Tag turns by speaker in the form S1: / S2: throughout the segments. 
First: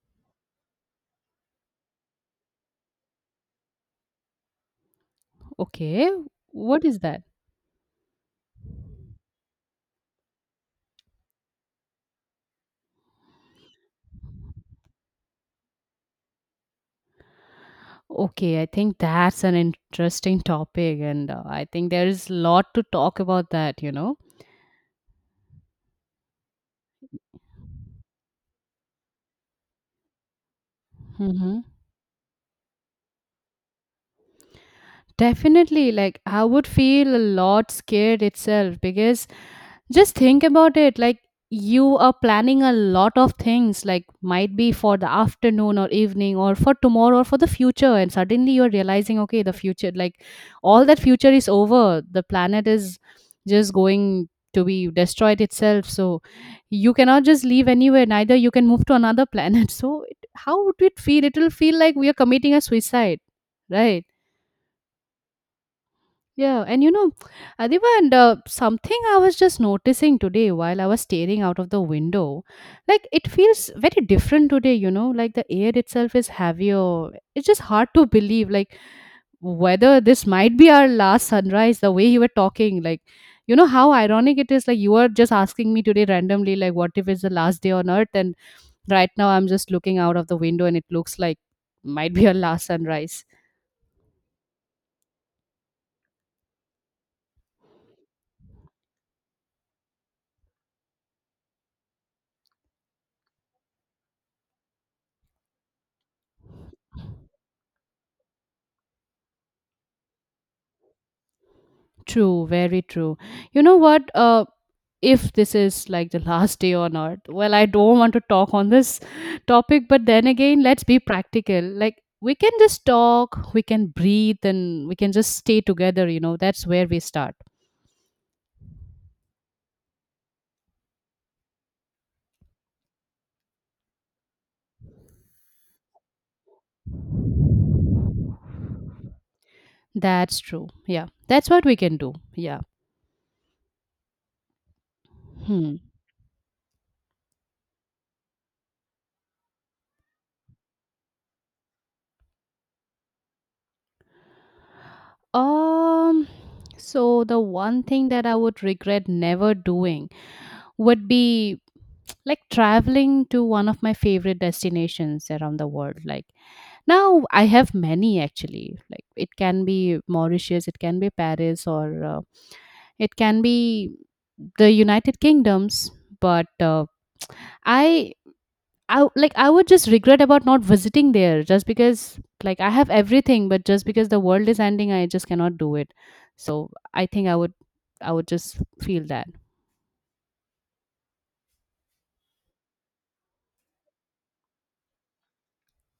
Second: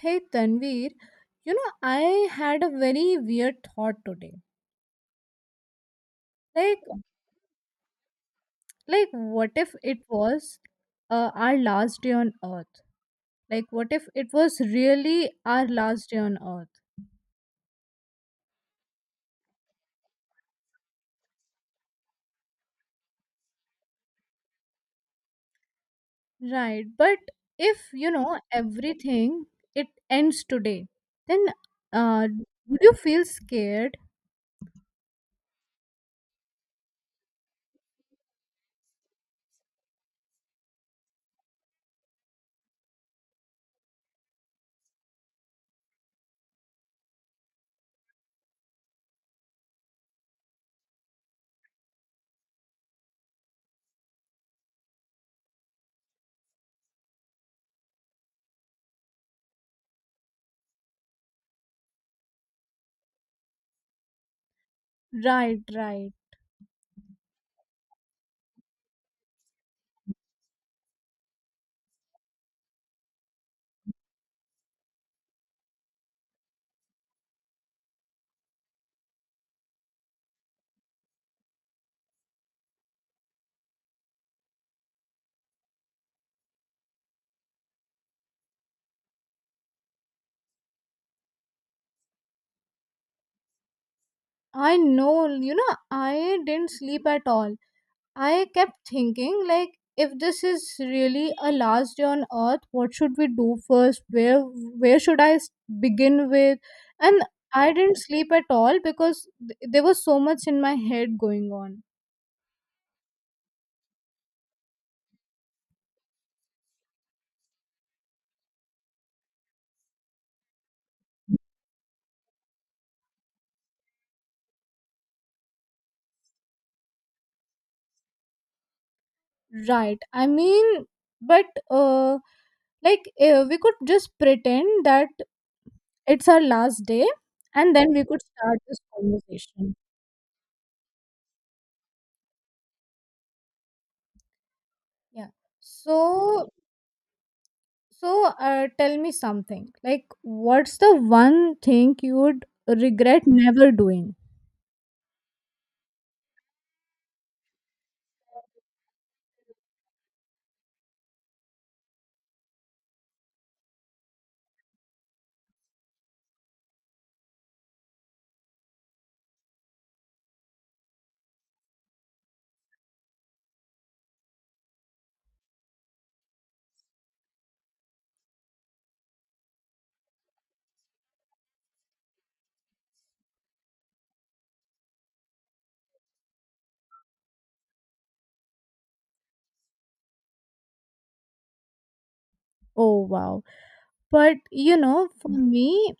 S1: Hey Tanveer, you know I had a very weird thought today.
S2: Okay,
S1: Like,
S2: what is that?
S1: like, what if it was our last day on Earth? Like, what if it was really our last day on Earth?
S2: Okay, I think that's an interesting topic, and I think there is a lot to talk about that.
S1: Right. But if you know everything, it ends today. Then,
S2: Hmm.
S1: uh, would you feel scared?
S2: Definitely, like I would feel a lot scared itself, because just think about it, like you are planning a lot of things, like might be for the afternoon or evening or for tomorrow or for the future. And suddenly you're realizing, okay, the future, like all that future is over. The planet is just going to be destroyed itself. So you cannot just leave anywhere, neither you can move to another planet. So it, how would it feel? It will feel like we are committing a suicide, right?
S1: Right. Right.
S2: Yeah, and Adiba, and something I was just noticing today while I was staring out of the window, like it feels very different today, like the air itself is heavier. It's just hard to believe, like, whether this might be our last sunrise, the way you were talking, like, how ironic it is. Like, you were just asking me today randomly, like, what if it's the last day on earth? And right now, I'm just looking out of the window and it looks like might be our last sunrise.
S1: I know. You know I didn't sleep at all. I kept thinking, like, if this is really a last day on earth, what should we do first? Where should I begin with? And I didn't sleep at all because there was so much in my head going on.
S2: True, very true. You know what? If this is like the last day on earth, well, I don't want to talk on this topic, but then again, let's be practical. Like, we can just talk, we can breathe, and we can just stay together, that's where we start.
S1: Right. I mean, but uh, like we could just pretend that it's our last day, and then we could start this conversation.
S2: That's true. Yeah, that's what we can do. Yeah.
S1: Yeah.
S2: Hmm.
S1: So So, tell me something. Like, what's the one thing you would regret never doing?
S2: Um, so the one thing that I would regret never doing would be like traveling to one of my favorite destinations around the world. Like, now I have many actually. Like it can be Mauritius, it can be Paris, or it can be the United Kingdoms. But I, I like I would just regret about not visiting there, just because like I have everything, but just because the world is ending, I just cannot do it. So I think I would just feel that.
S1: Oh, wow. But, you know, for me,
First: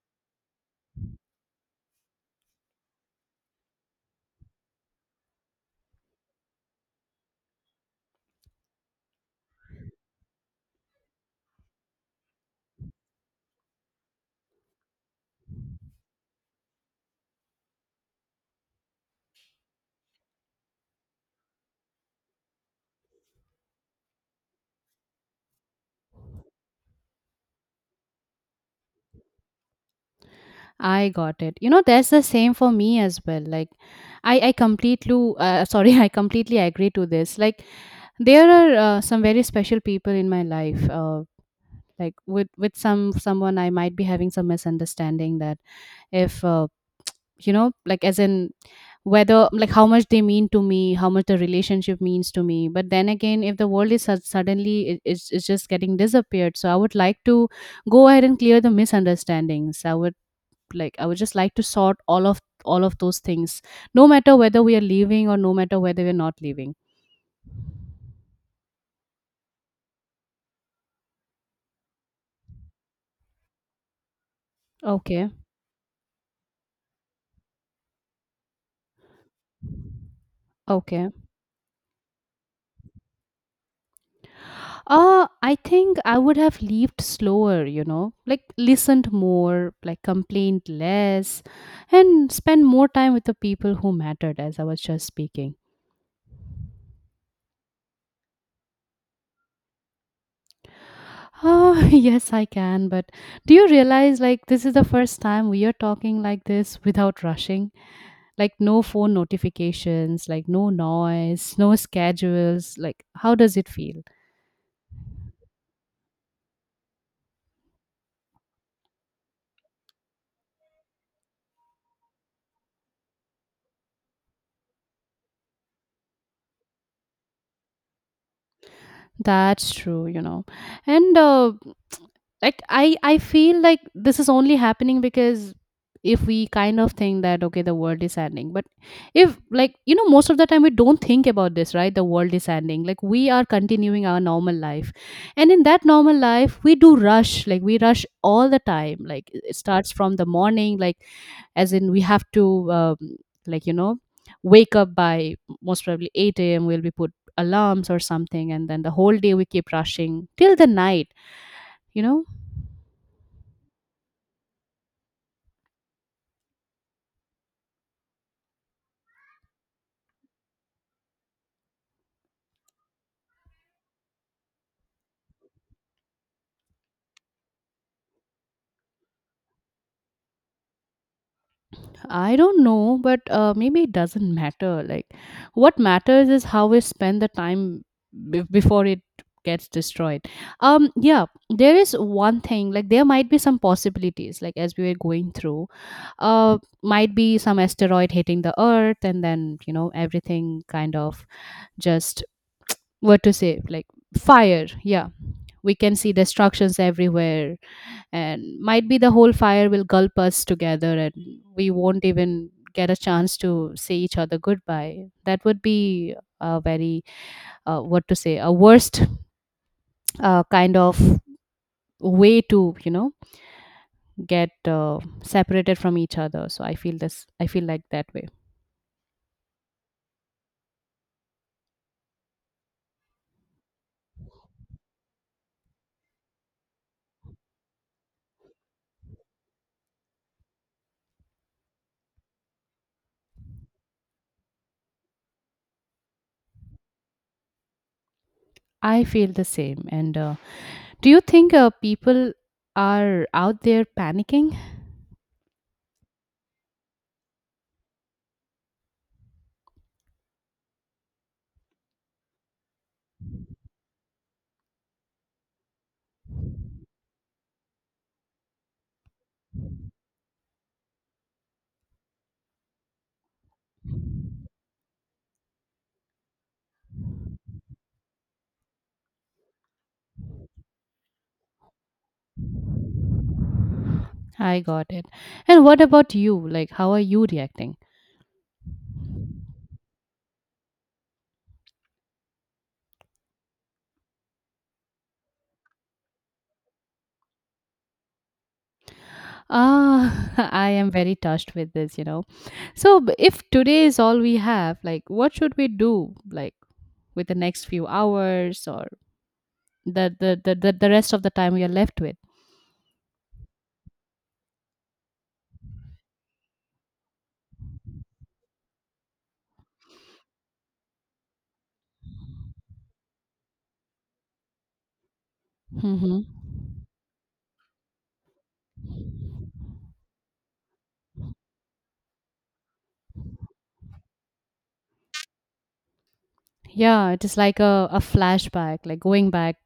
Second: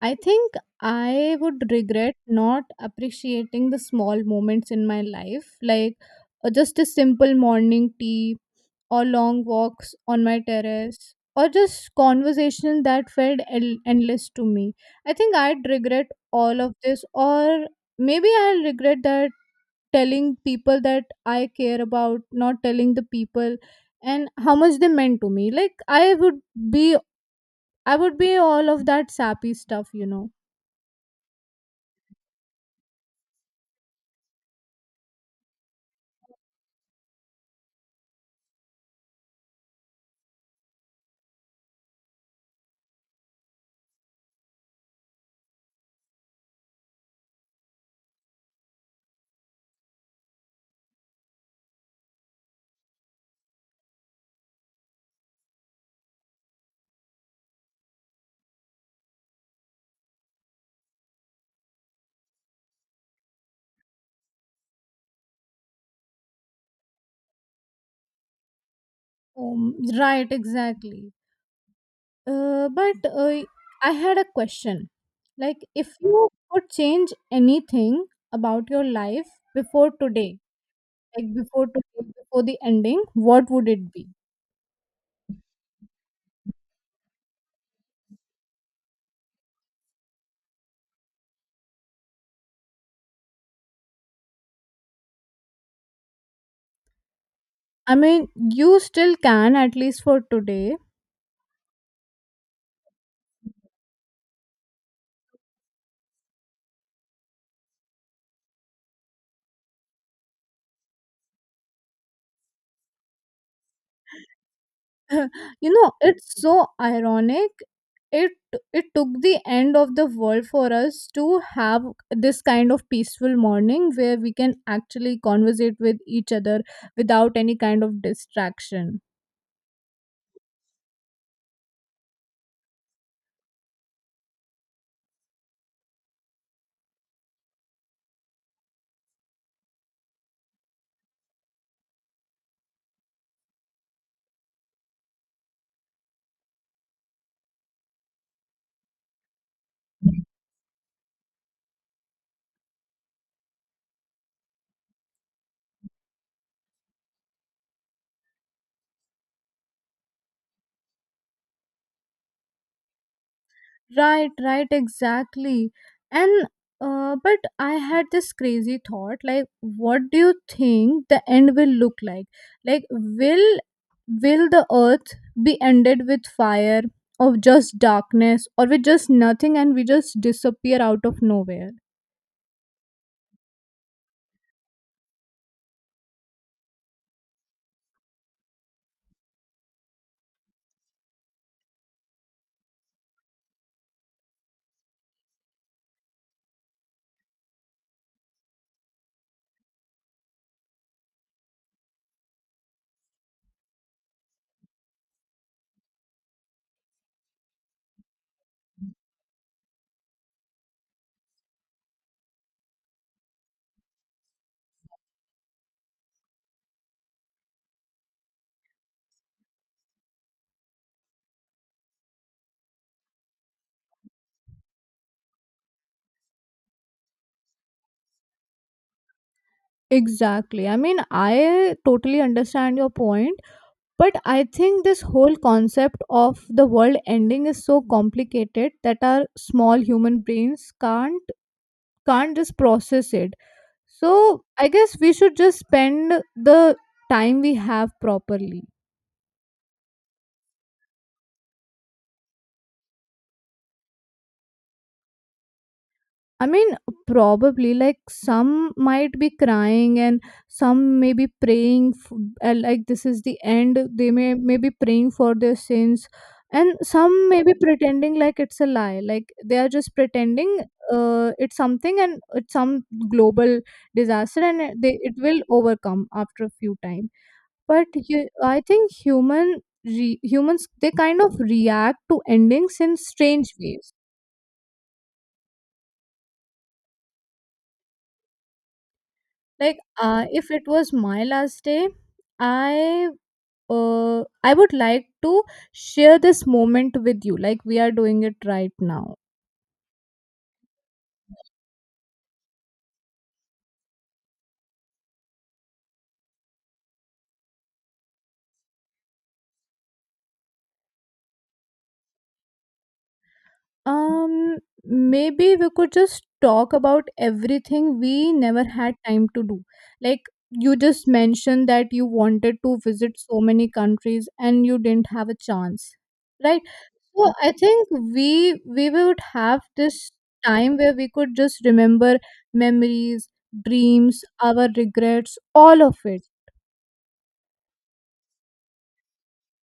S1: I think I would regret not appreciating the small moments in my life, like just a simple morning tea, or long walks on my terrace, or just conversation that felt endless to me. I think I'd regret all of this, or maybe I'll regret that telling people that I care about, not telling the people and how much they meant to me. Like be I would be all of that sappy stuff.
S2: I got it. You know, that's the same for me as well. Like, I completely, sorry, I completely agree to this. Like, there are some very special people in my life. Like with someone, I might be having some misunderstanding that, if like as in, whether like how much they mean to me, how much the relationship means to me. But then again, if the world is suddenly, it's just getting disappeared, so I would like to go ahead and clear the misunderstandings. I would just like to sort all of those things, no matter whether we are leaving or no matter whether we're not leaving.
S1: Right, exactly. But I had a question.
S2: Okay.
S1: Like, if you could change anything about your life before today,
S2: Okay.
S1: like before today, before the ending, what would it be?
S2: I think I would have lived slower, like listened more, like complained less, and spend more time with the people who mattered, as I was just speaking.
S1: I mean, you still can at least for today.
S2: Oh, yes, I can. But do you realize, like, this is the first time we are talking like this without rushing? Like, no phone notifications, like, no noise, no schedules. Like, how does it feel?
S1: You know it's so ironic, it it took the end of the world for us to have this kind of peaceful morning where we can actually conversate with each other without any kind of distraction.
S2: That's true. And like I feel like this is only happening because, if we kind of think that, okay, the world is ending. But if, like, most of the time we don't think about this, right, the world is ending, like we are continuing our normal life. And in that normal life, we do rush, like we rush all the time. Like, it starts from the morning, like as in we have to um, like wake up by most probably 8 a.m., we'll be put alarms or something, and then the whole day we keep rushing till the night you know
S1: Right, right, exactly. And but I had this crazy thought, like what do you think the end will look like? Like, will the earth be ended with fire, or just darkness, or with just nothing and we just disappear out of nowhere?
S2: I don't know, but maybe it doesn't matter. Like, what matters is how we spend the time before it gets destroyed. Yeah, there is one thing. Like, there might be some possibilities. Like, as we were going through, might be some asteroid hitting the Earth, and then everything kind of just, what to say, like fire. Yeah, we can see destructions everywhere, and might be the whole fire will gulp us together, and we won't even get a chance to say each other goodbye. That would be a very, what to say, a worst, kind of way to get separated from each other. So I feel like that way.
S1: Exactly. I mean, I totally understand your point, but I think this whole concept of the world ending is so complicated that our small human brains can't just process it. So I guess we should just spend the time we have properly.
S2: I feel the same, and do you think people are out there panicking?
S1: I mean, probably, like, some might be crying, and some may be praying, like this is the end, they may be praying for their sins. And some may be pretending like it's a lie, like they are just pretending it's something, and it's some global disaster and they it will overcome after a few time. But I think humans, they kind of react to endings in strange ways.
S2: I got it. And what about you, like how are you reacting?
S1: Like if it was my last day, i uh, I would like to share this moment with you, like we are doing it right now.
S2: Ah, I am very touched with this. So, if today is all we have, like, what should we do, like, with the next few hours or the rest of the time we are left with?
S1: um Maybe we could just talk about everything we never had time to do, like you just mentioned that you wanted to visit so many countries and you didn't have a chance,
S2: Hmm.
S1: right. So I think we would have this time where we could just remember memories, dreams, our regrets, all of it.
S2: Yeah, it is like a flashback, like going back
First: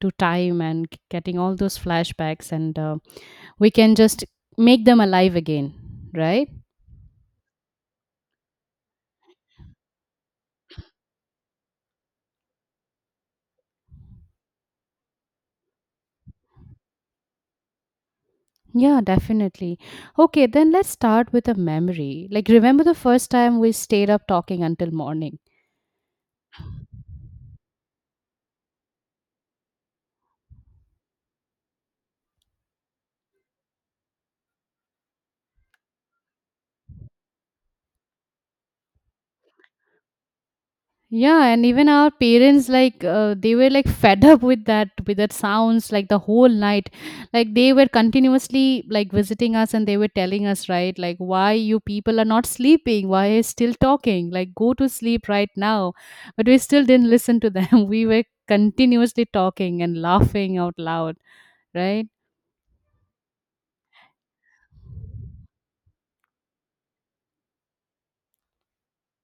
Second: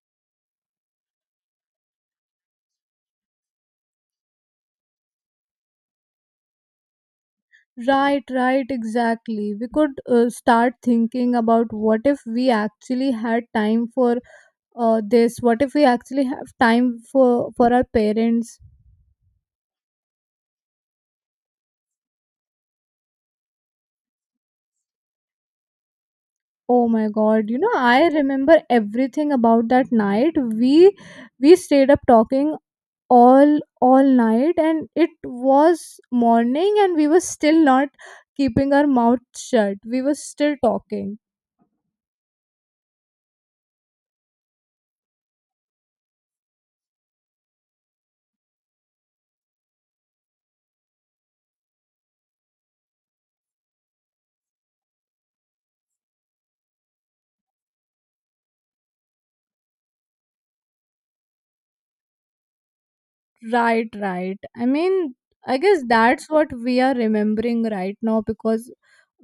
S2: to time and getting all those flashbacks, and we can just make them alive again, right?
S1: Right, right, exactly. We could start thinking about, what if we actually had time for this? What if we actually have time for our parents?
S2: Yeah, definitely. Okay, then let's start with a memory. Like, remember the first time we stayed up talking until morning?
S1: Oh my God! You know, I remember everything about that night. We stayed up talking all night, and it was morning and we were still not keeping our mouth shut, we were still talking.
S2: Yeah, and even our parents, like they were like fed up with that sounds like the whole night. Like they were continuously like visiting us, and they were telling us, right, like why you people are not sleeping, why are you still talking? Like, go to sleep right now. But we still didn't listen to them. We were continuously talking and laughing out loud, right?
S1: Right, right. I mean, I guess that's what we are remembering right now, because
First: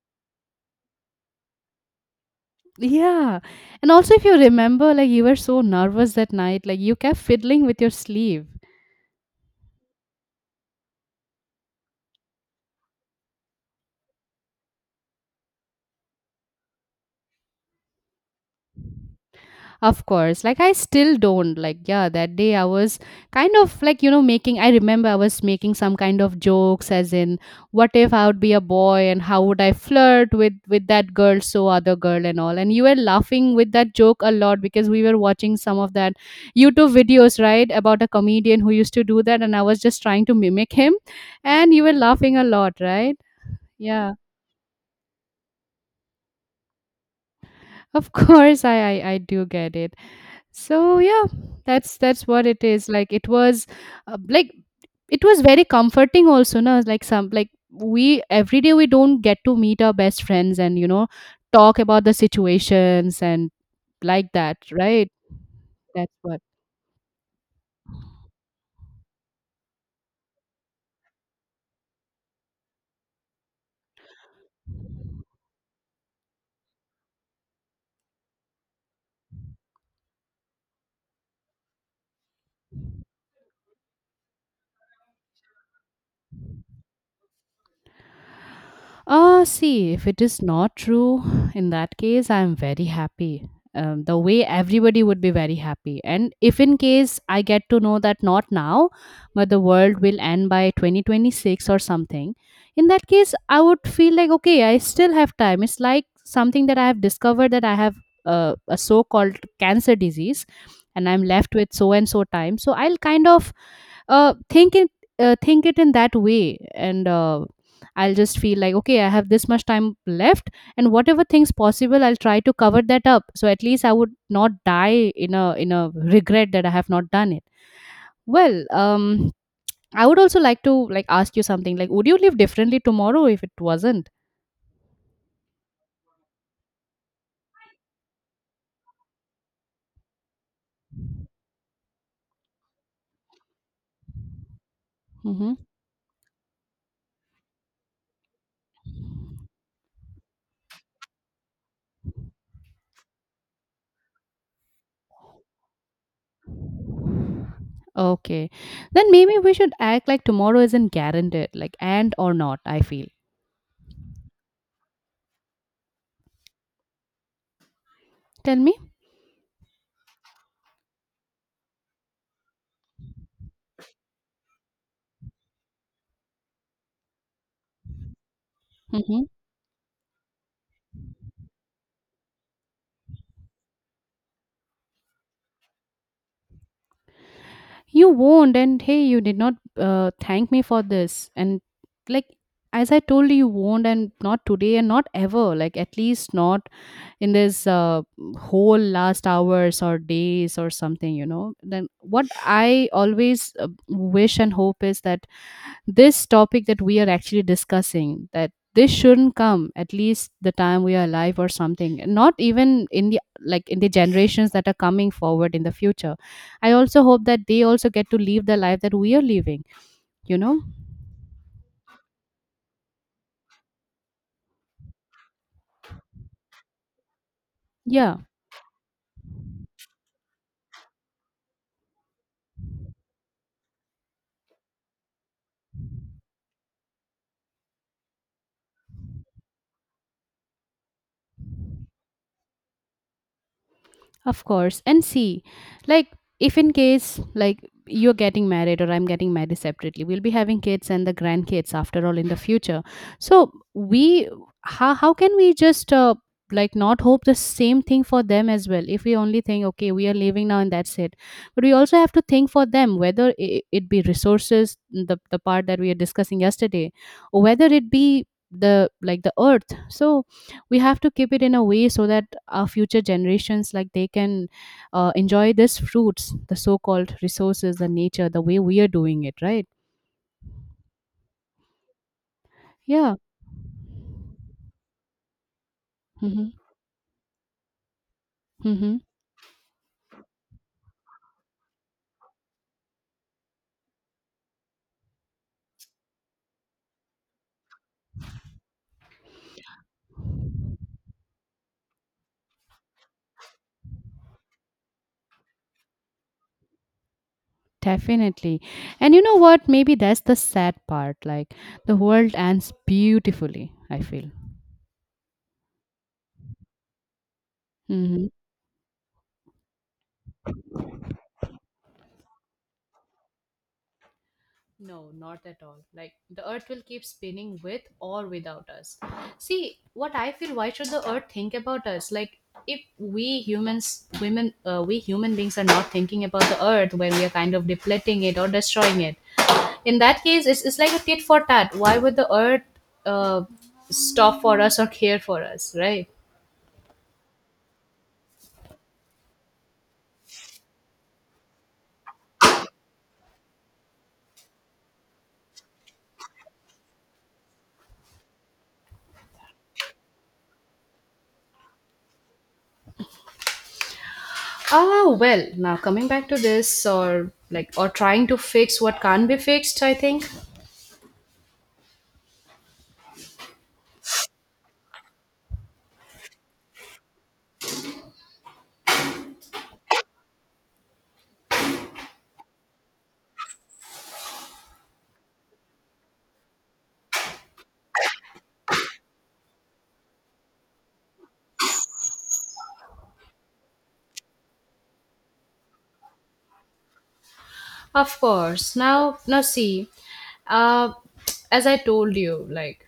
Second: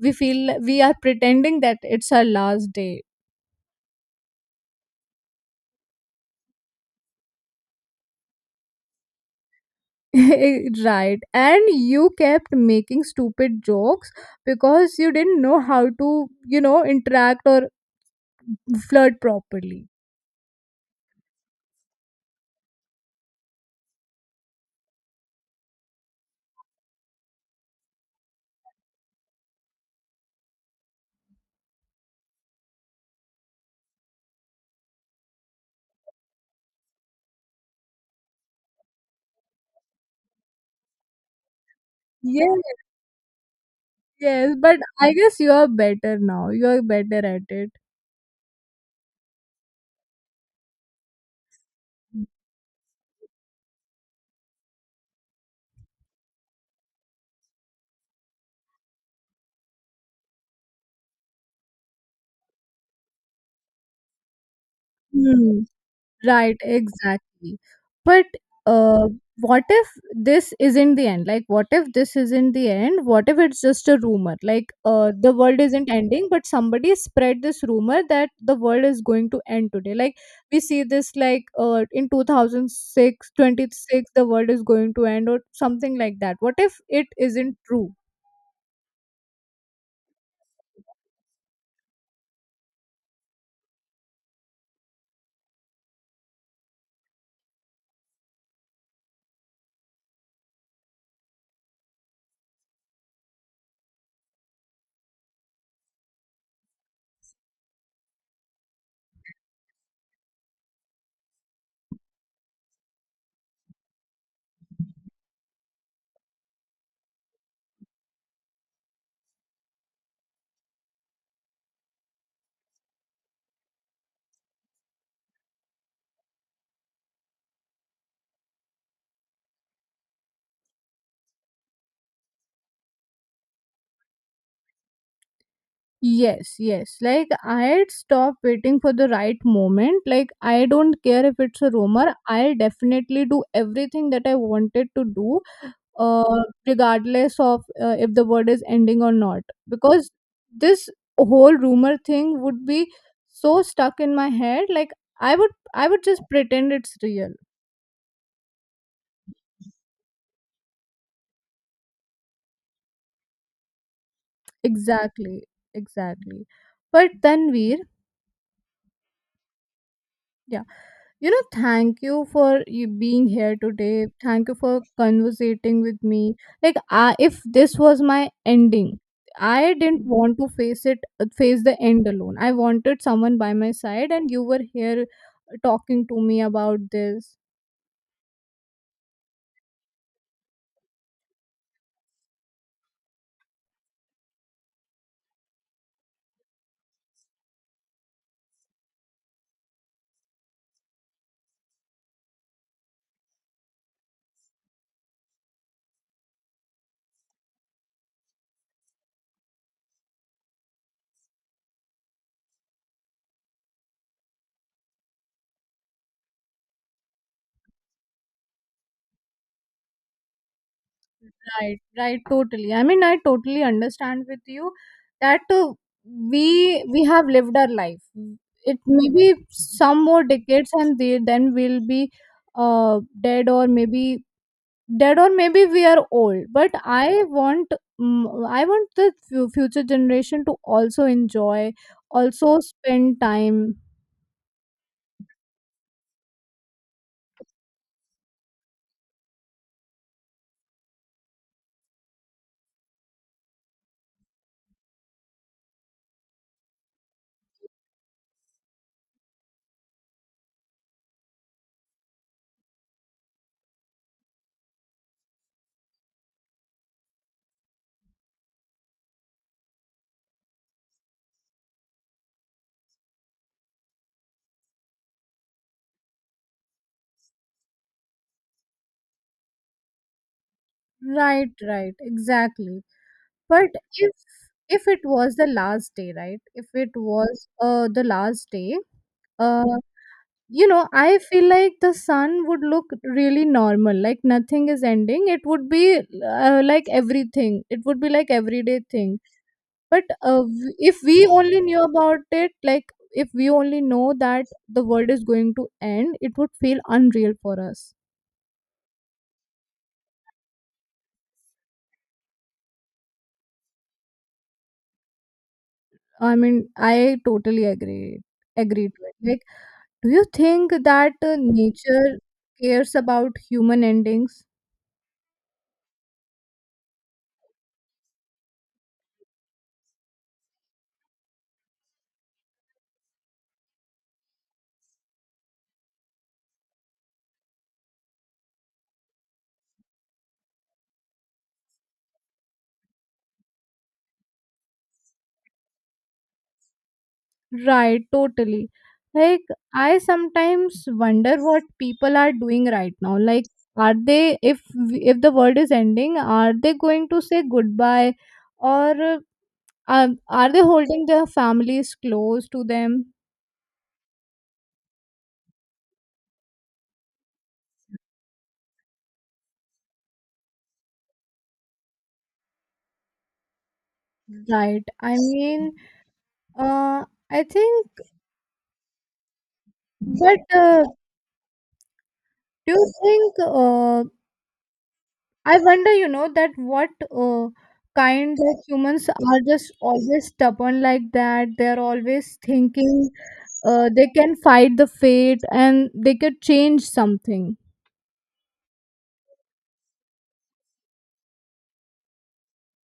S1: we feel we are pretending that it's our last day.
S2: Yeah. And also if you remember, like you were so nervous that night, like you kept fiddling with your sleeve.
S1: Right, and you kept making stupid jokes because you didn't know how to, interact or flirt properly.
S2: Of course. Like I still don't. Like yeah, that day I was kind of like, making I remember I was making some kind of jokes as in, what if I would be a boy and how would I flirt with that girl, so other girl and all. And you were laughing with that joke a lot because we were watching some of that YouTube videos, right, about a comedian who used to do that, and I was just trying to mimic him, and you were laughing a lot,
S1: Yes,
S2: right? Yeah.
S1: yes, but I guess you are better now. You are better at it.
S2: Of course I do get it. So yeah, that's what it is, like uh, like it was very comforting also, no, like some like we every day we don't get to meet our best friends and talk about the situations and like that, right,
S1: Hmm.
S2: that's what.
S1: Right, exactly. But uh, what if this isn't the end? Like, what if this isn't the end? What if it's just a rumor? Like, the world isn't ending, but somebody spread this rumor that the world is going to end today. Like, we see this, like in 2006 26, the world is going to end, or something like that. What if it isn't true?
S2: See, if it is not true, in that case, I'm very happy. The way everybody would be very happy. And if in case I get to know that not now, but the world will end by 2026 or something, in that case, I would feel like, okay, I still have time. It's like something that I have discovered, that I have a so called cancer disease, and I'm left with so and so time. So I'll kind of uh, think it think it in that way, and I'll just feel like, okay, I have this much time left, and whatever things possible, I'll try to cover that up. So at least I would not die in a regret that I have not done it. Well, I would also like to like ask you something. Like, would you live differently tomorrow if it wasn't?
S1: Yes, yes. Like I had stopped waiting for the right moment. Like I don't care if it's a rumor. I'll definitely do everything that I wanted to do,
S2: Mm-hmm.
S1: regardless of if the word is ending or not. Because this whole rumor thing would be so stuck in my head. Like I would just pretend it's real.
S2: Okay, then maybe we should act like tomorrow isn't guaranteed, like and or not. I feel.
S1: Exactly, exactly. But then, Veer,
S2: Tell me.
S1: yeah. You know, thank you for you being here today, thank you for conversating with me. If this was my ending,
S2: Mm-hmm.
S1: I didn't want to face it, face the end alone. I wanted someone by my side, and you were here talking to me about this.
S2: You won't, and hey, you did not thank me for this, and like as I told you, you won't, and not today and not ever, like at least not in this whole last hours or days or something, then what I always wish and hope is that this topic that we are actually discussing, that this shouldn't come at least the time we are alive or something, and not even in the, generations that are coming forward in the future. I also hope that they also get to live the life that we are living you know
S1: Right, right, totally. I mean, I totally understand with you that we have lived our
S2: yeah.
S1: life. It may be some more decades, and then we'll be dead, or maybe dead, or maybe we are old. But i want I want the future generation to also enjoy, also spend time.
S2: Of course. And see, like, if in case, like, you're getting married or I'm getting married separately, we'll be having kids and the grandkids after all in the future. So, we, how, how can we just like not hope the same thing for them as well if we only think, okay, we are leaving now and that's it. But we also have to think for them, whether it be resources, the part that we are discussing yesterday, or whether it be the, like, the earth. So we have to keep it in a way so that our future generations, like, they can enjoy this fruits, the so-called resources, the nature, the way we are doing it, right?
S1: Right, right, exactly.
S2: Yeah.
S1: But if it was the last day, right?
S2: Hmm.
S1: If it was the last day,
S2: Hmm.
S1: uh you know, I feel like the sun would look really normal, like nothing is ending. It would be like everything. It would be like everyday thing, but if we only knew about it, like if we only know that the world is going to end, it would feel unreal for us.
S2: Definitely. And you know what, maybe that's the sad part, like the world ends beautifully, I feel.
S1: I mean, I totally agree
S2: Mm-hmm.
S1: agree to it. Like, do you think that nature cares about human endings?
S2: No, not at all. Like, the earth will keep spinning with or without us. See, what I feel, why should the earth think about us? Like, if we humans, women, we human beings are not thinking about the earth when we are kind of depleting it or destroying it. In that case, it's like a tit for tat. Why would the earth uh, stop for us or care for us, right?
S1: Right, totally. Like, I sometimes wonder what people are doing right now. Like, are they, if the world is ending, are they going to say goodbye, or are they holding their families close to them?
S2: Ah, well, now coming back to this, or like, or trying to fix what can't be fixed, I think.
S1: Right. I mean, uh, I think, but do you think, I wonder, you know, that what uh, kind of, humans are just always stubborn like that? They're always thinking they can fight the fate, and they could change something.
S2: Of course. Now see, uh, as I told you, like,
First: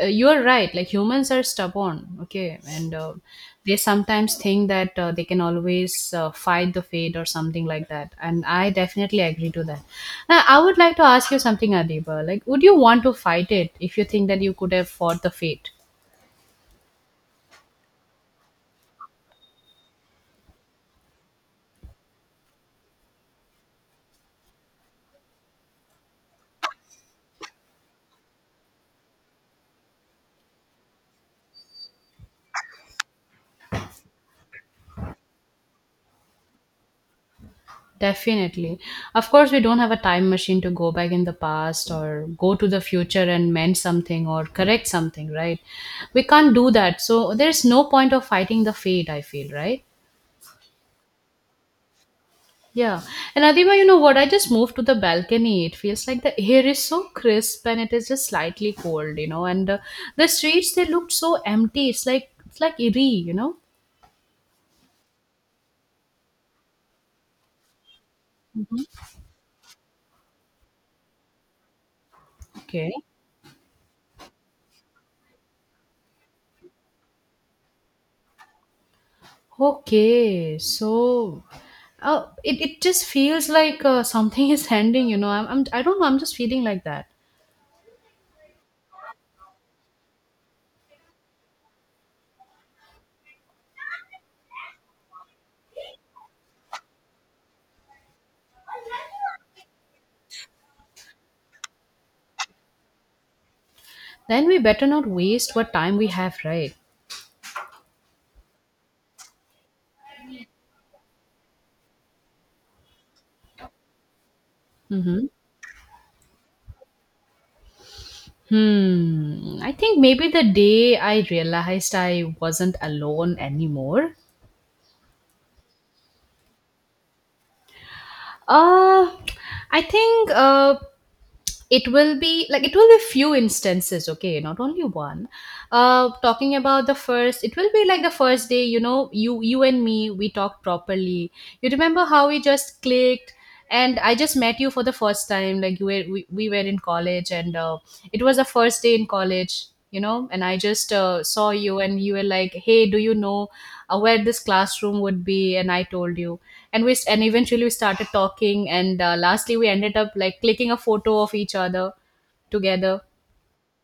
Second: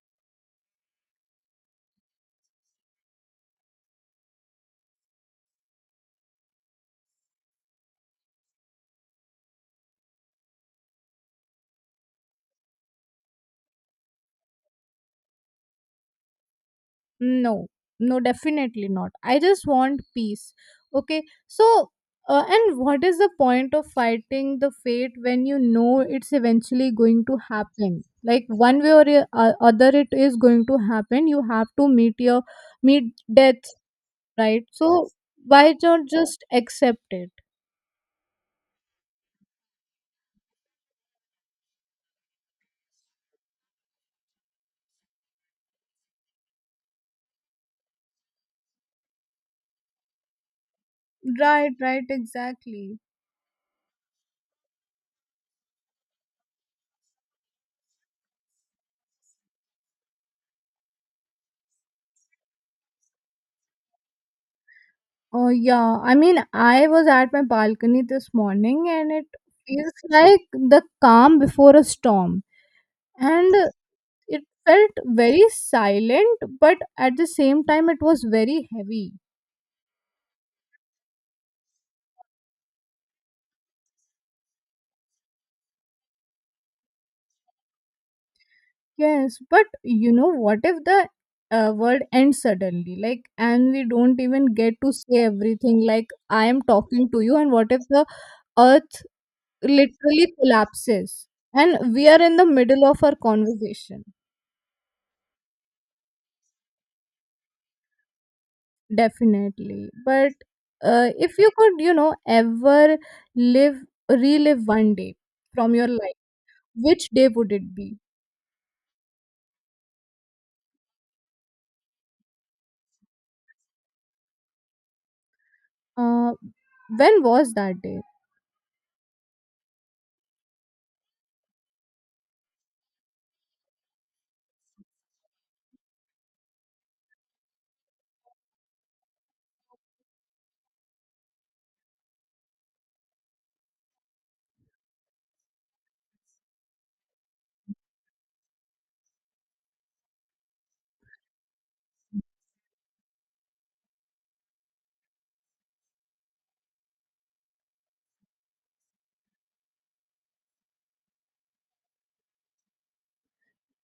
S2: you are right. Like, humans are stubborn, okay, and they sometimes think that they can always fight the fate or something like that. And I definitely agree to that. Now, I would like to ask you something, Adiba. Like, would you want to fight it if you think that you could have fought the fate?
S1: No, no, definitely not. I just want peace. Okay, so and what is the point of fighting the fate when you know it's eventually going to happen? Like, one way or the other, it is going to happen. You have to meet death, right? So why not just accept it?
S2: Definitely. Of course, we don't have a time machine to go back in the past or go to the future and mend something or correct something, right? We can't do that. So there's no point of fighting the fate, I feel, right?
S1: Right, right, exactly.
S2: Yeah. And Adima, you know what? I just moved to the balcony. It feels like the air is so crisp and it is just slightly cold, you know. And the streets, they looked so empty. It's like eerie, you know?
S1: Oh yeah, I mean, I was at my balcony this morning, and it feels like the calm before a storm.
S2: Okay.
S1: And it felt very silent, but at the same time, it was very heavy.
S2: Okay, so it just feels like something is ending, you know. I don't know, I'm just feeling like that.
S1: Yes, but you know, what if the world ends suddenly? Like, and we don't even get to say everything. Like, I am talking to you, and what if the earth literally collapses? And we are in the middle of our conversation.
S2: Then we better not waste what time we have, right?
S1: Definitely. But if you could, you know, ever live, relive one day
S2: Mm-hmm.
S1: from your life, which day would it be?
S2: Hmm. I think maybe the day I realized I wasn't alone anymore.
S1: Uh, when was that day?
S2: Uh, I think it will be like, it will be few instances, okay, not only one. Talking about the first, it will be like the first day, you know, you and me, we talked properly. You remember how we just clicked, and I just met you for the first time. Like, you were, we were in college, and it was the first day in college, you know, and I just saw you, and you were like, hey, do you know where this classroom would be? And I told you, and eventually we started talking, and lastly we ended up like clicking a photo of each other together.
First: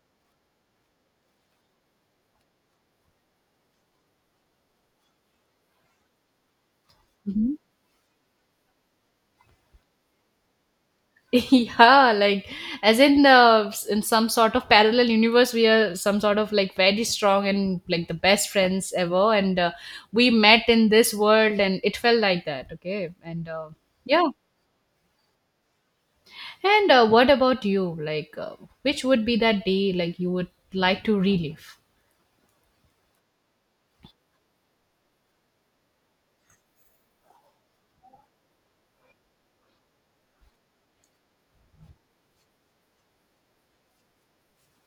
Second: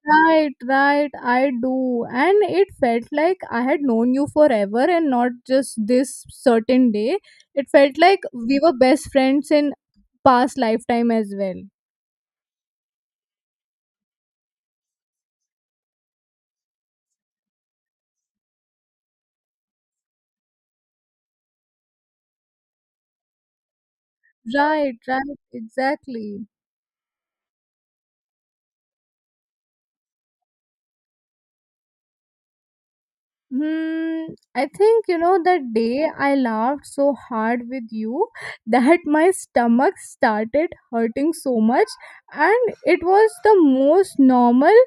S1: Right, right, I do. And it felt like I had known you forever and not just this certain day.
S2: Mhm.
S1: It felt like we were best friends in past lifetime as well.
S2: Yeah, like, as in the, in some sort of parallel universe, we are some sort of like very strong and like the best friends ever, and we met in this world, and it felt like that, okay. and Yeah.
S1: Right, right, exactly.
S2: And what about you, like, which would be that day, like you would like to relive?
S1: Hmm, I think you know that day I laughed so hard with you that my stomach started hurting so much, and it was the most normal,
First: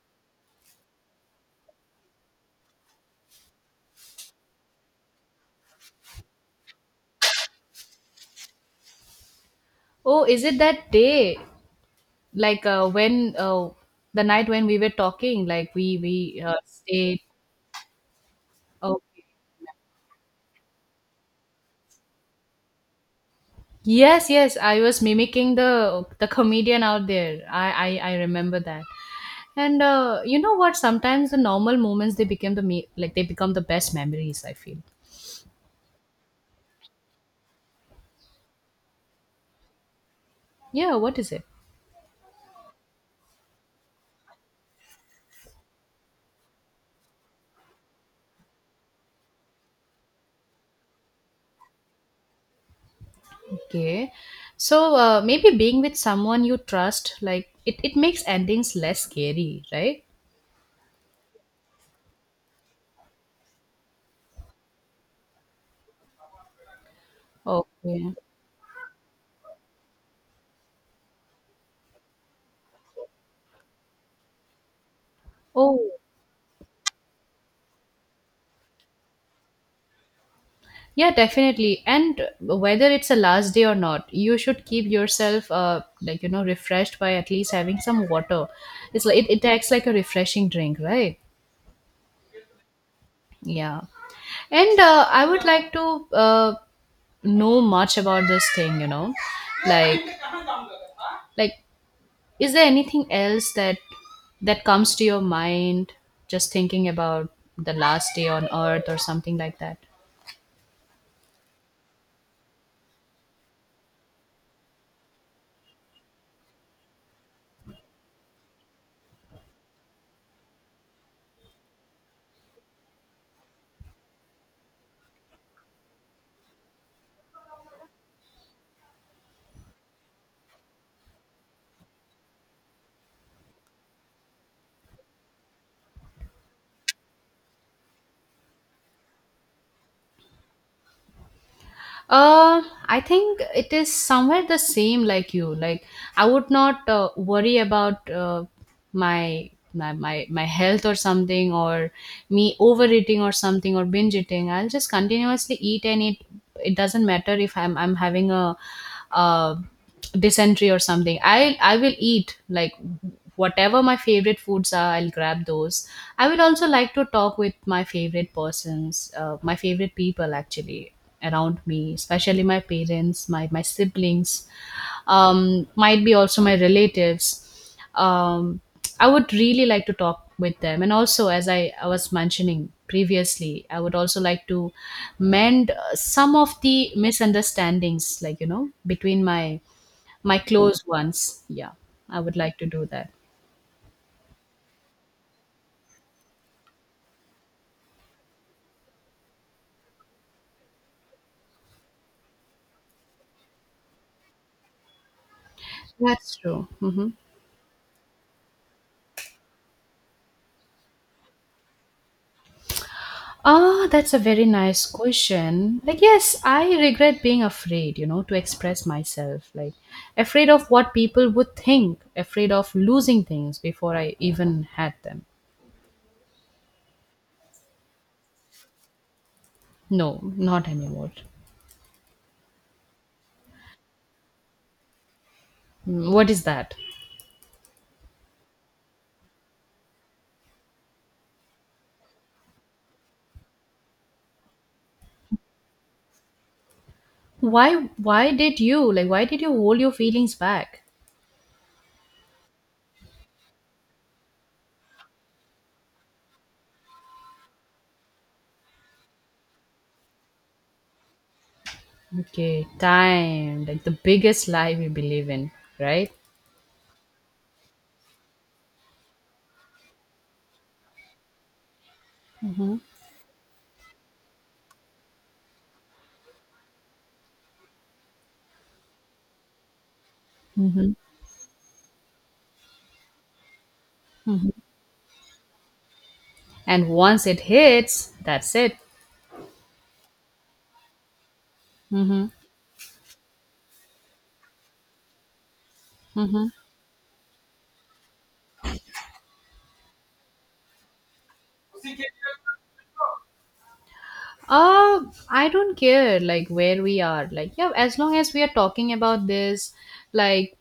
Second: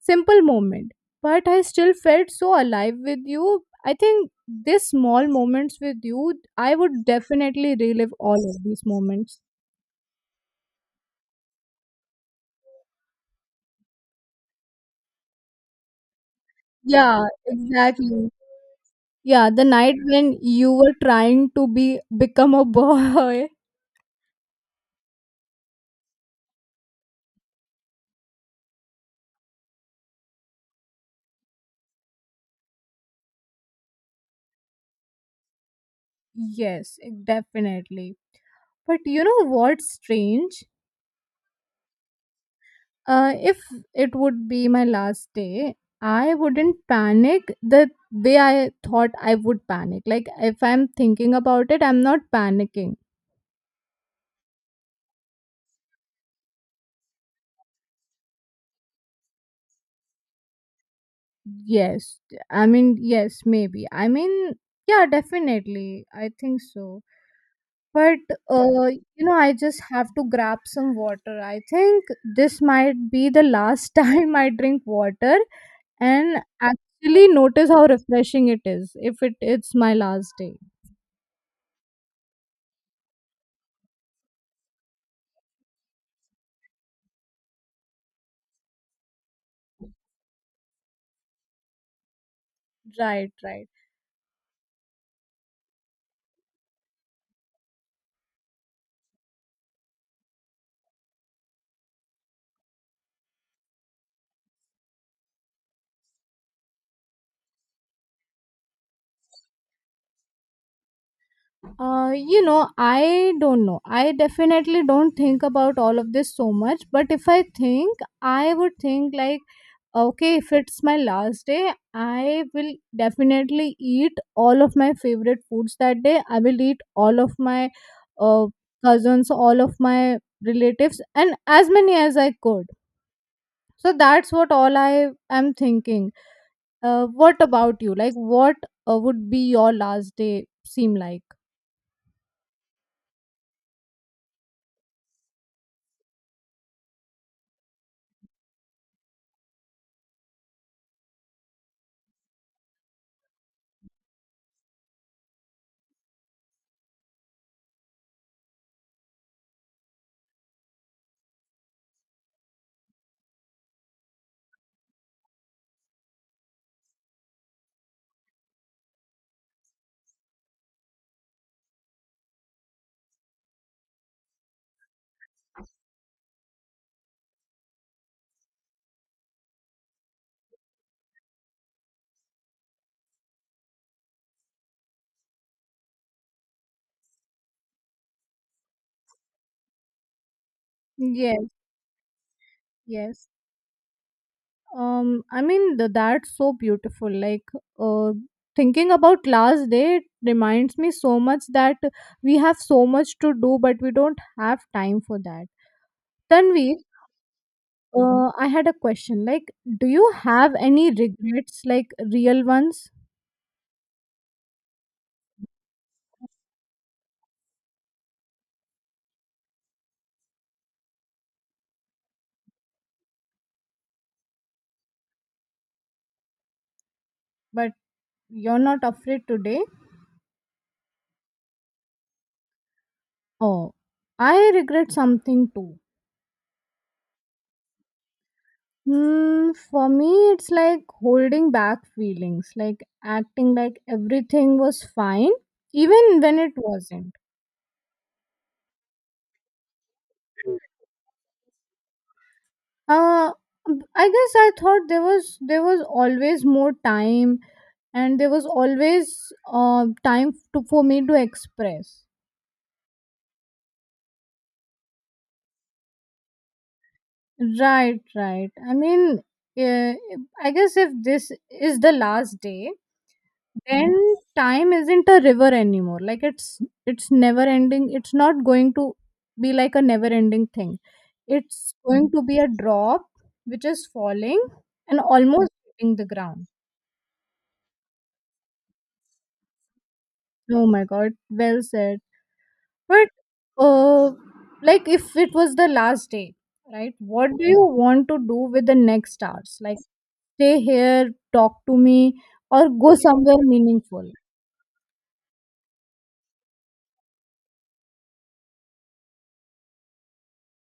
S1: simple moment. But I still felt so alive with you. I think these small moments with you, I would definitely relive all of these moments.
S2: Oh, is it that day, like, when, the night when we were talking, like we stayed?
S1: Yeah, exactly.
S2: Okay.
S1: Yeah, the night when you were trying to be become a boy.
S2: Yes, yes, I was mimicking the comedian out there. I remember that. And you know what, sometimes the normal moments, they become the like they become the best memories, I feel.
S1: Yes, definitely. But you know what's strange?
S2: Yeah, what is it?
S1: If it would be my last day, I wouldn't panic the way I thought I would panic. Like, if I'm thinking about it, I'm not panicking.
S2: Okay, so maybe being with someone you trust, like, it makes endings less scary, right?
S1: Yes. I mean, yes, maybe. I mean, yeah, definitely. I think so.
S2: Okay.
S1: But, uh, you know, I just have to grab some water. I think this might be the last time I drink water,
S2: Oh.
S1: and actually notice how refreshing it is, if it's my last day.
S2: Yeah, definitely. And whether it's a last day or not, you should keep yourself, like, you know, refreshed by at least having some water. It's like it acts like a refreshing drink, right?
S1: Right, right.
S2: Yeah. And I would like to know much about this thing. You know, like like, is there anything else that that comes to your mind just thinking about the last day on Earth or something like that?
S1: You know, I don't know, I definitely don't think about all of this so much. But if I think, I would think like, okay, if it's my last day, I will definitely eat all of my favorite foods that day. I will eat all of my uh, cousins, all of my relatives, and as many as I could. So that's what all I am thinking. What about you? Like, what would be your last day seem like?
S2: Uh, I think it is somewhere the same like you. Like, I would not worry about my, my health or something, or me overeating or something, or binge eating. I'll just continuously eat and eat. It doesn't matter if I'm having a uh, dysentery or something. I will eat, like, whatever my favorite foods are, I'll grab those. I will also like to talk with my favorite persons, my favorite people, actually, around me, especially my parents, my siblings, might be also my relatives, I would really like to talk with them. And also, as I was mentioning previously, I would also like to mend some of the misunderstandings, like, you know, between my my close
S1: Yes,
S2: ones, yeah, I would like to do that.
S1: yes. I mean, that's so beautiful. Like, uh, thinking about last day, it reminds me so much that we have so much to do, but we don't have time for that.
S2: That's true,
S1: Tanvi,
S2: mhm.
S1: I had a question. Like, do you have any regrets, like real ones?
S2: Ah, that's a very nice question. Like, yes, I regret being afraid, you know, to express myself, like afraid of what people would think, afraid of losing things before I even had them.
S1: But you're not afraid today?
S2: No, not anymore.
S1: Oh, I regret something too.
S2: Mm, what is that?
S1: Hmm, for me, it's like holding back feelings, like acting like everything was fine, even when it wasn't.
S2: Why did you, like, why did you hold your feelings back?
S1: Uh, I guess I thought there was always more time, and there was always time to, for me to express.
S2: Okay, time, like the biggest lie we believe in, right?
S1: Right, right. I mean, uh, I guess if this is the last day,
S2: Mm-hmm.
S1: then time isn't a river anymore, like it's never ending, it's not going to be like a never ending thing.
S2: Mm-hmm.
S1: It's going to be a drop which is falling and almost hitting the ground.
S2: And once it hits, that's it.
S1: Oh my god, well said.
S2: Mm-hmm.
S1: But uh like if it was the last day,
S2: Mm-hmm.
S1: right, what do you want to do with the next hours? Like, stay here, talk to me, or go somewhere meaningful?
S2: Uh, I don't care, like, where we are. Like, yeah, as long as we are talking about this, like,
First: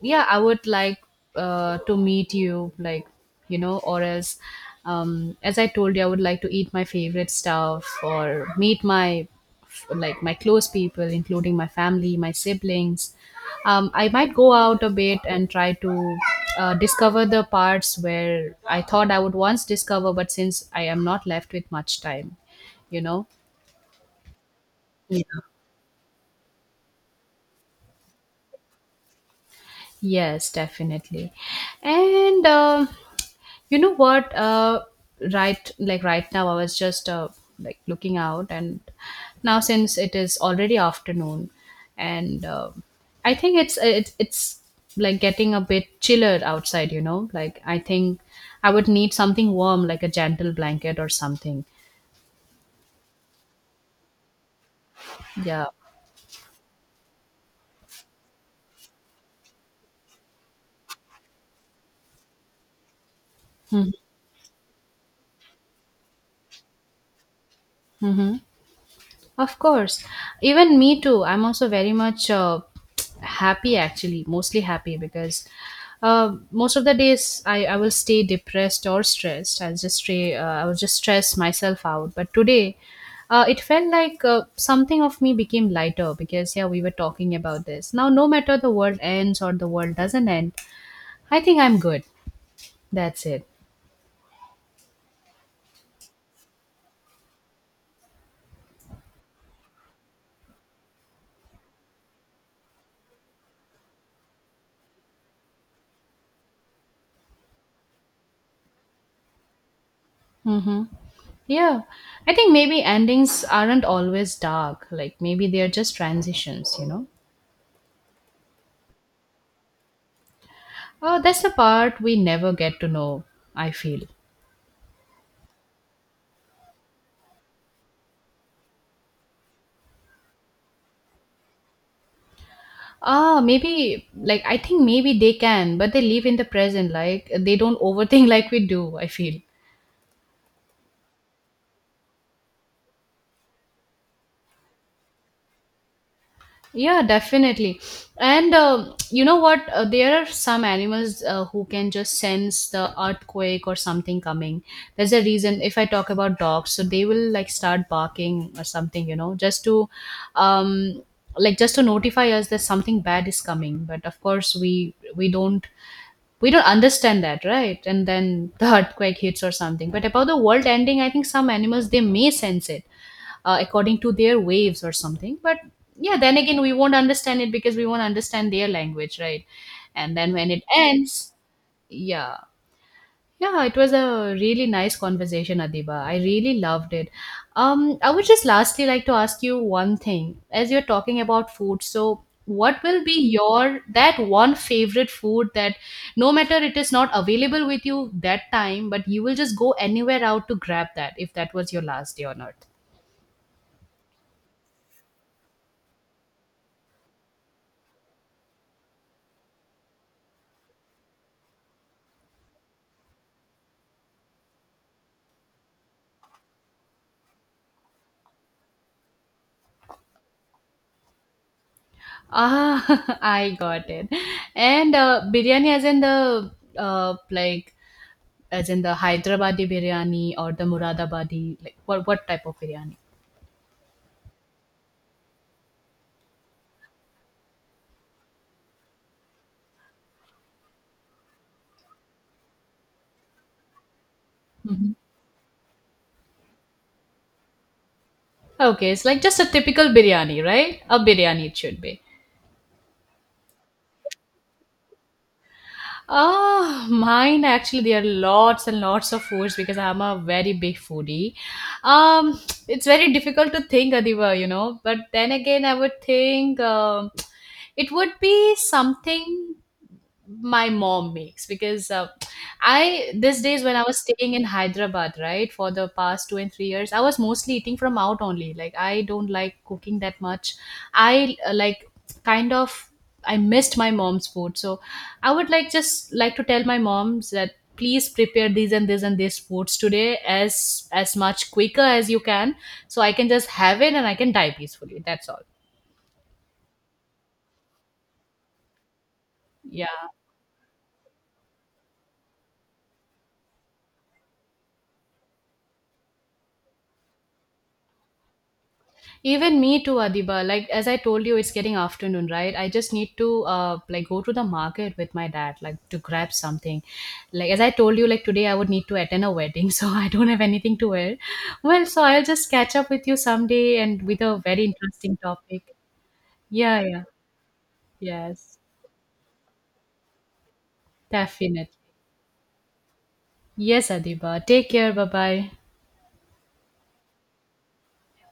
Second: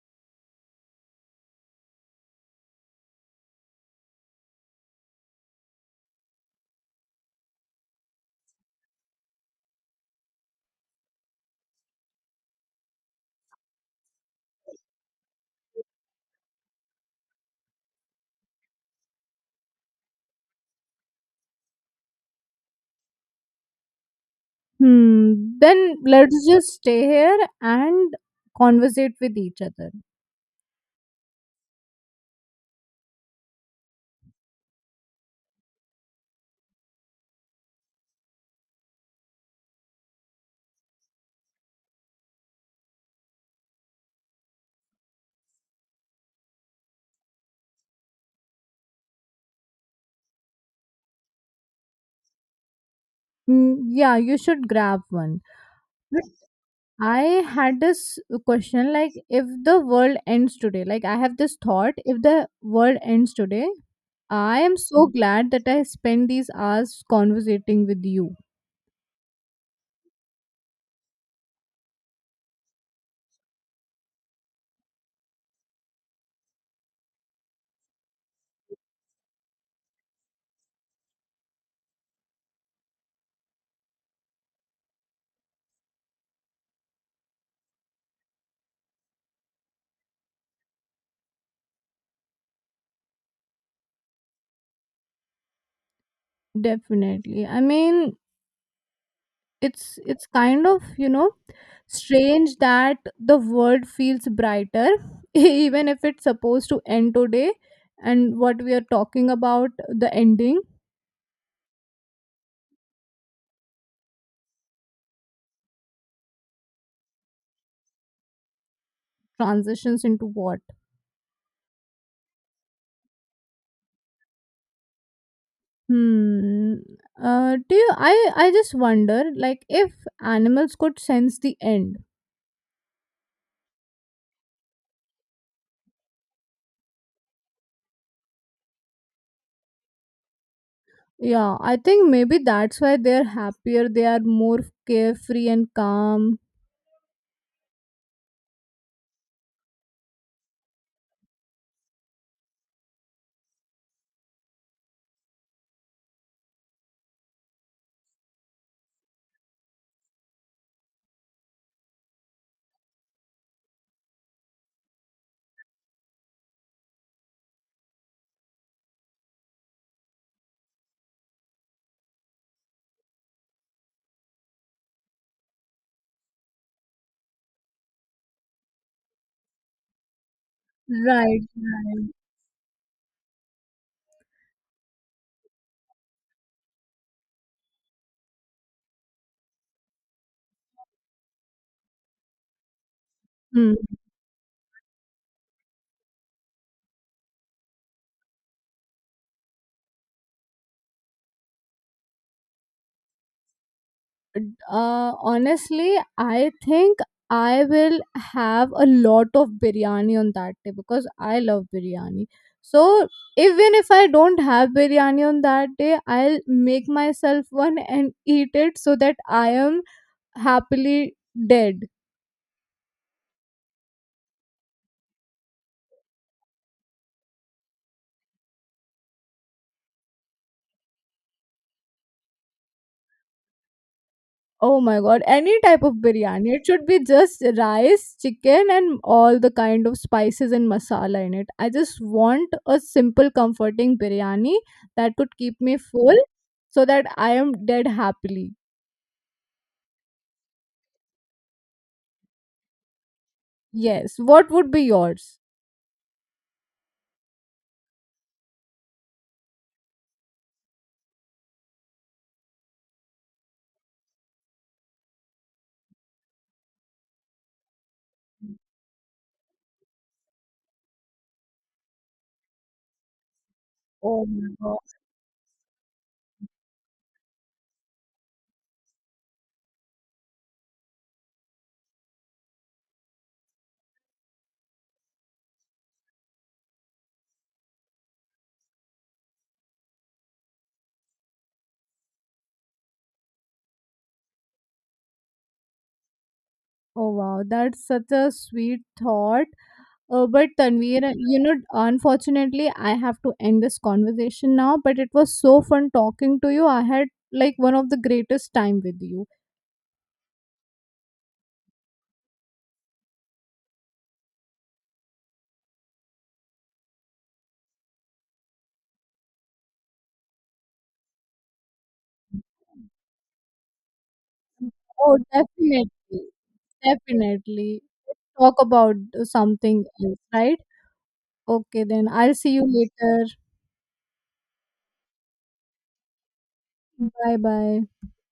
S2: yeah, I would like to meet you, like, you know, or as, as I told you, I would like to eat my favorite stuff or meet my, like, my close people, including my family, my siblings. I might go out a bit and try to discover the parts where I thought I would once discover, but since I am not left with much time, you know. Yeah.
S1: Hmm. Then let's just stay here and conversate with each other.
S2: Yes, definitely. And you know what? Right, like, right now, I was just like looking out, and now since it is already afternoon, and I think it's like getting a bit chiller outside. You know, like, I think I would need something warm, like a gentle blanket or something.
S1: Mm, yeah, you should grab one.
S2: Yeah.
S1: But I had this question, like, if the world ends today, like I have this thought, if the world ends today,
S2: Hmm.
S1: I am so glad that I spent these hours conversating with you.
S2: Of course. Even me too. I'm also very much happy, actually, mostly happy because most of the days I will stay depressed or stressed. I'll just stay, I'll just stress myself out. But today, it felt like something of me became lighter because, yeah, we were talking about this. Now, no matter the world ends or the world doesn't end, I think I'm good. That's it.
S1: Definitely. I mean, it's kind of, strange that the world feels brighter, even if it's supposed to end today. And what we are talking about, the ending
S2: Yeah. I think maybe endings aren't always dark. Like, maybe they are just transitions, you know?
S1: transitions into what?
S2: Oh, that's the part we never get to know, I feel.
S1: Hmm. Do you? I just wonder, like, if animals could sense the end.
S2: Ah, maybe, like, I think maybe they can, but they live in the present. Like, they don't overthink like we do, I feel.
S1: Yeah, I think maybe that's why they're happier. They are more carefree and calm.
S2: Yeah, definitely. And you know what? There are some animals who can just sense the earthquake or something coming. There's a reason, if I talk about dogs, so they will like start barking or something, you know, just to, um, like, just to notify us that something bad is coming. But of course, we don't understand that, right, and then the earthquake hits or something. But about the world ending, I think some animals, they may sense it according to their waves or something. But yeah, then again, we won't understand it because we won't understand their language, right, and then when it ends.
S1: Right. Right.
S2: Yeah. Yeah, it was a really nice conversation, Adiba. I really loved it. I would just lastly like to ask you one thing. As you're talking about food, so what will be
S1: Hmm.
S2: your that one favorite food that no matter it is not available with you that time, but you will just go anywhere out to grab that if that was your last day on earth?
S1: Honestly, I think I will have a lot of biryani on that day because I love biryani. So even if I don't have biryani on that day, I'll make myself one and eat it so that I am happily dead.
S2: Ah, I got it. And biryani, as in the like, as in the Hyderabadi biryani or the Muradabadi, like, what type of biryani?
S1: Oh my god, any type of biryani. It should be just rice, chicken, and all the kind of spices and masala in it. I just want a simple, comforting biryani
S2: Mhm.
S1: that could keep me full so that I am dead happily.
S2: Okay, it's like just a typical biryani, right? A biryani it should be.
S1: Yes. What would be yours?
S2: Oh, mine, actually, there are lots and lots of foods because I'm a very big foodie. Um, it's very difficult to think, Adiva, you know. But then again, I would think. It would be something my mom makes, because I, these days when I was
S1: Oh
S2: staying in
S1: my god.
S2: Hyderabad, right, for the past 2 and 3 years, I was mostly eating from out only. Like, I don't like cooking that much. I like, kind of, I missed my mom's food, so I would like, just like, to tell my moms that please prepare these and this foods today as much quicker as you can, so I can just have it and I can die peacefully. That's all.
S1: Oh wow, that's such a sweet thought.
S2: Yeah.
S1: But Tanveer, you know, unfortunately, I have to end this conversation now. But it was so fun talking to you. I had like one of the greatest time with you.
S2: Even me too, Adiba. Like as I told you, it's getting afternoon, right? I just need to like go to the market with my dad, like to grab something. Like as I told you, like today I would need to attend a wedding, so I don't have anything to wear. Well, so I'll just catch up with you someday and with a very interesting
S1: Oh,
S2: topic.
S1: definitely,
S2: Yeah, yeah,
S1: definitely. Talk
S2: yes,
S1: about something else, right?
S2: definitely.
S1: Okay, then I'll see you later.
S2: Yes, Adiba. Take care. Bye bye.
S1: Bye bye.